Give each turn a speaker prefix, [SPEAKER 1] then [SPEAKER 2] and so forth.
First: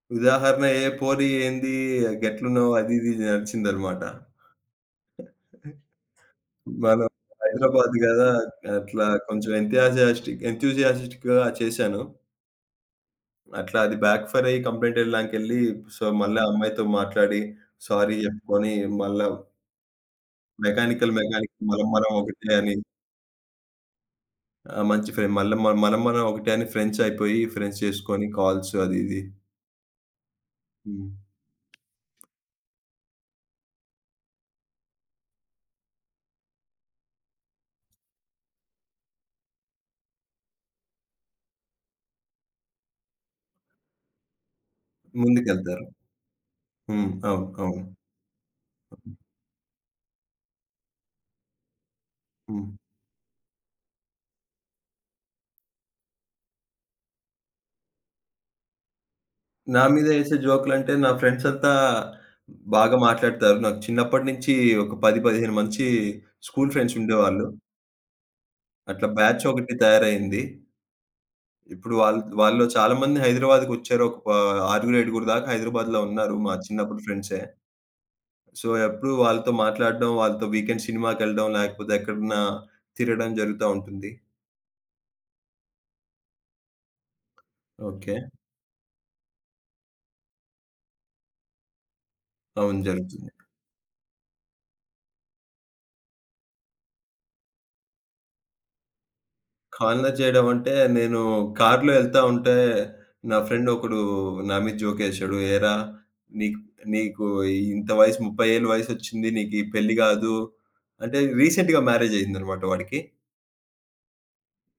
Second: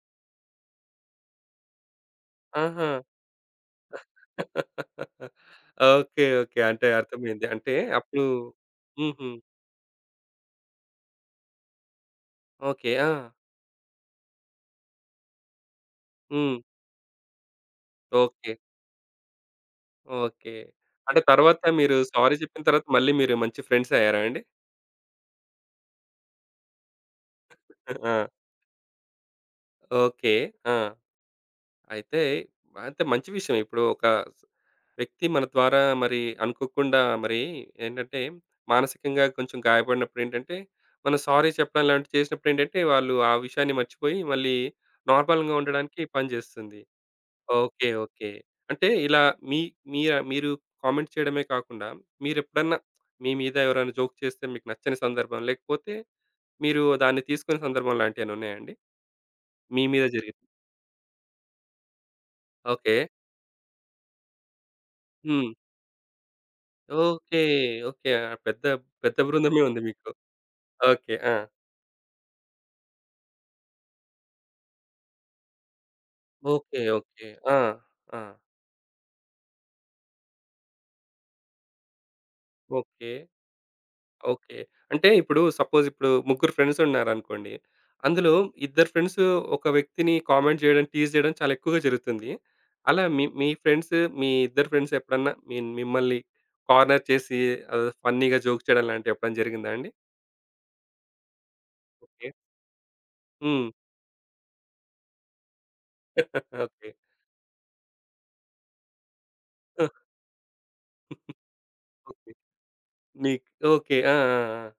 [SPEAKER 1] ఉదాహరణ ఏ పోరి ఏంది గెట్లున్నావు
[SPEAKER 2] ఆహా!
[SPEAKER 1] అది ఇది నడిచిందన్నమాట.
[SPEAKER 2] ఓకే. ఒకే. అంటే
[SPEAKER 1] మనం
[SPEAKER 2] అర్థమైంది అంటే
[SPEAKER 1] హైదరాబాద్
[SPEAKER 2] అప్పుడు
[SPEAKER 1] గదా, అట్లా
[SPEAKER 2] హుహు.
[SPEAKER 1] కొంచెం ఎంతజియస్ట్‌క్ ఎంథూసియాస్టిక్ చేశాను.
[SPEAKER 2] ఓకే. ఆ!
[SPEAKER 1] అట్లా అది బ్యాక్ ఫైర్ అయ్యి కంప్లెయింట్ ఇవ్వడానికెళ్ళి సో, మళ్ళా ఆ
[SPEAKER 2] హ్మ్.
[SPEAKER 1] అమ్మాయితో మాట్లాడి సారీ
[SPEAKER 2] ఓకే.
[SPEAKER 1] చెప్పుకొని మళ్ళా
[SPEAKER 2] ఓకే.
[SPEAKER 1] మెకానికల్
[SPEAKER 2] అంటే తర్వాత
[SPEAKER 1] మెకానికల్ మనం
[SPEAKER 2] మీరు
[SPEAKER 1] మనం
[SPEAKER 2] సారీ
[SPEAKER 1] ఒకటే
[SPEAKER 2] చెప్పిన
[SPEAKER 1] అని.
[SPEAKER 2] తర్వాత మళ్ళీ మీరు మంచి ఫ్రెండ్స్ అయ్యారా అండి?
[SPEAKER 1] ఆ! మంచి ఫ్రెం మల్ల మనం మనం ఒకటే అని ఫ్రెండ్స్ అయిపోయి ఫ్రెండ్స్
[SPEAKER 2] ఆ!
[SPEAKER 1] చేసుకొని, కాల్స్ అది ఇది.
[SPEAKER 2] ఓకే. ఆ!
[SPEAKER 1] హ్మ్.
[SPEAKER 2] అయితే అంటే మంచి విషయం. ఇప్పుడు ఒక వ్యక్తి మన ద్వారా మరి అనుకోకుండా మరి ఏంటంటే, మానసికంగా కొంచెం గాయపడినప్పుడు ఏంటంటే, మనం సారీ చెప్పడం లాంటివి చేసినప్పుడు ఏంటంటే, వాళ్ళు ఆ విషయాన్ని మర్చిపోయి, మళ్ళీ నార్మల్‌గా
[SPEAKER 1] ముందుకెళ్తారు.
[SPEAKER 2] ఉండడానికి పనిచేస్తుంది.
[SPEAKER 1] హ్మ్. అవును. అవును.
[SPEAKER 2] ఓకే. ఓకే. అంటే ఇలా మీ మీ మీరు కామెంట్ చేయడమే కాకుండా,
[SPEAKER 1] హ్మ్.
[SPEAKER 2] మీరెప్పుడన్నా మీ మీద ఎవరైనా జోక్ చేస్తే మీకు నచ్చని సందర్భం, లేకపోతే మీరు దాన్ని తీసుకునే సందర్భం లాంటివేమైనా ఉన్నాయా అండి?
[SPEAKER 1] నా
[SPEAKER 2] మీ మీద
[SPEAKER 1] మీద
[SPEAKER 2] జరిగింది?
[SPEAKER 1] ఏసే జోకులంటే నా ఫ్రెండ్స్ అంతా, బాగా
[SPEAKER 2] ఓకే.
[SPEAKER 1] మాట్లాడతారు. నాకు చిన్నప్పటి నుంచి ఒక పది
[SPEAKER 2] హ్మ్.
[SPEAKER 1] పదిహేను మంచీ స్కూల్ ఫ్రెండ్స్
[SPEAKER 2] ఓకే.
[SPEAKER 1] ఉండేవాళ్ళు.
[SPEAKER 2] ఓకే. పెద్ద
[SPEAKER 1] అట్లా
[SPEAKER 2] పెద్ద
[SPEAKER 1] బ్యాచ్
[SPEAKER 2] బృందమే
[SPEAKER 1] ఒకటి
[SPEAKER 2] ఉంది మీకు
[SPEAKER 1] తయారయింది.
[SPEAKER 2] ఓకే. ఆ!
[SPEAKER 1] ఇప్పుడు వాళ్ళు వాళ్ళలో చాలా మంది హైదరాబాద్‌కొచ్చారు ఒక ఆరుగురు ఏడుగురు దాకా హైదరాబాద్‌లో ఉన్నారు. మా
[SPEAKER 2] ఓకే.
[SPEAKER 1] చిన్నప్పుడు
[SPEAKER 2] ఓకే.
[SPEAKER 1] ఫ్రెండ్సే.
[SPEAKER 2] ఆ! ఆ!
[SPEAKER 1] సో, ఎప్పుడు వాళ్ళతో మాట్లాడడం. వాళ్ళతో వీకెండ్ సినిమాకెళ్ళడం, లేకపోతే ఎక్కడన్నా
[SPEAKER 2] ఓకే.
[SPEAKER 1] తిరగడం జరుగుతా ఉంటుంది.
[SPEAKER 2] ఓకే. అంటే ఇప్పుడు సపోజ్ ఇప్పుడు ముగ్గురు ఫ్రెండ్స్ ఉన్నారనుకోండి,
[SPEAKER 1] ఓకే.
[SPEAKER 2] అందులో ఇద్దరు ఫ్రెండ్స్ ఒక వ్యక్తిని కామెంట్ చేయడం టీజ్ చేయడం చాలా ఎక్కువగా జరుగుతుంది.
[SPEAKER 1] అవును.
[SPEAKER 2] అలా మీ
[SPEAKER 1] జరుగుతుంది.
[SPEAKER 2] మీ ఫ్రెండ్స్ మీ ఇద్దరు ఫ్రెండ్స్ ఎప్పుడన్నా మి మిమ్మల్ని కార్నర్ చేసి ఆహ్, ఫన్నీగా జోక్ చేయడం లాంటివి ఎప్పుడైనా జరిగిందా అండి?
[SPEAKER 1] కార్నర్ చేయడం అంటే, నేను కార్‌లో ఎళ్తా
[SPEAKER 2] ఓకే.
[SPEAKER 1] ఉంటే, నా ఫ్రెండ్
[SPEAKER 2] హ్మ్.
[SPEAKER 1] ఒకడు నా మీద జోక్ ఏసాడు, "ఏరా! నీకు
[SPEAKER 2] ఓకే.
[SPEAKER 1] నీకు ఇంత వయసు 30 ఏళ్ల వయసొచ్చింది నీకు ఈ
[SPEAKER 2] ఆ!
[SPEAKER 1] పెళ్లి కాదు" అంటే రీసెంట్‌గా మ్యారేజ్
[SPEAKER 2] ఓకే.
[SPEAKER 1] అయిందన్నమాట వాడికి.
[SPEAKER 2] మీ ఓకే. ఆ! ఆ! ఆ!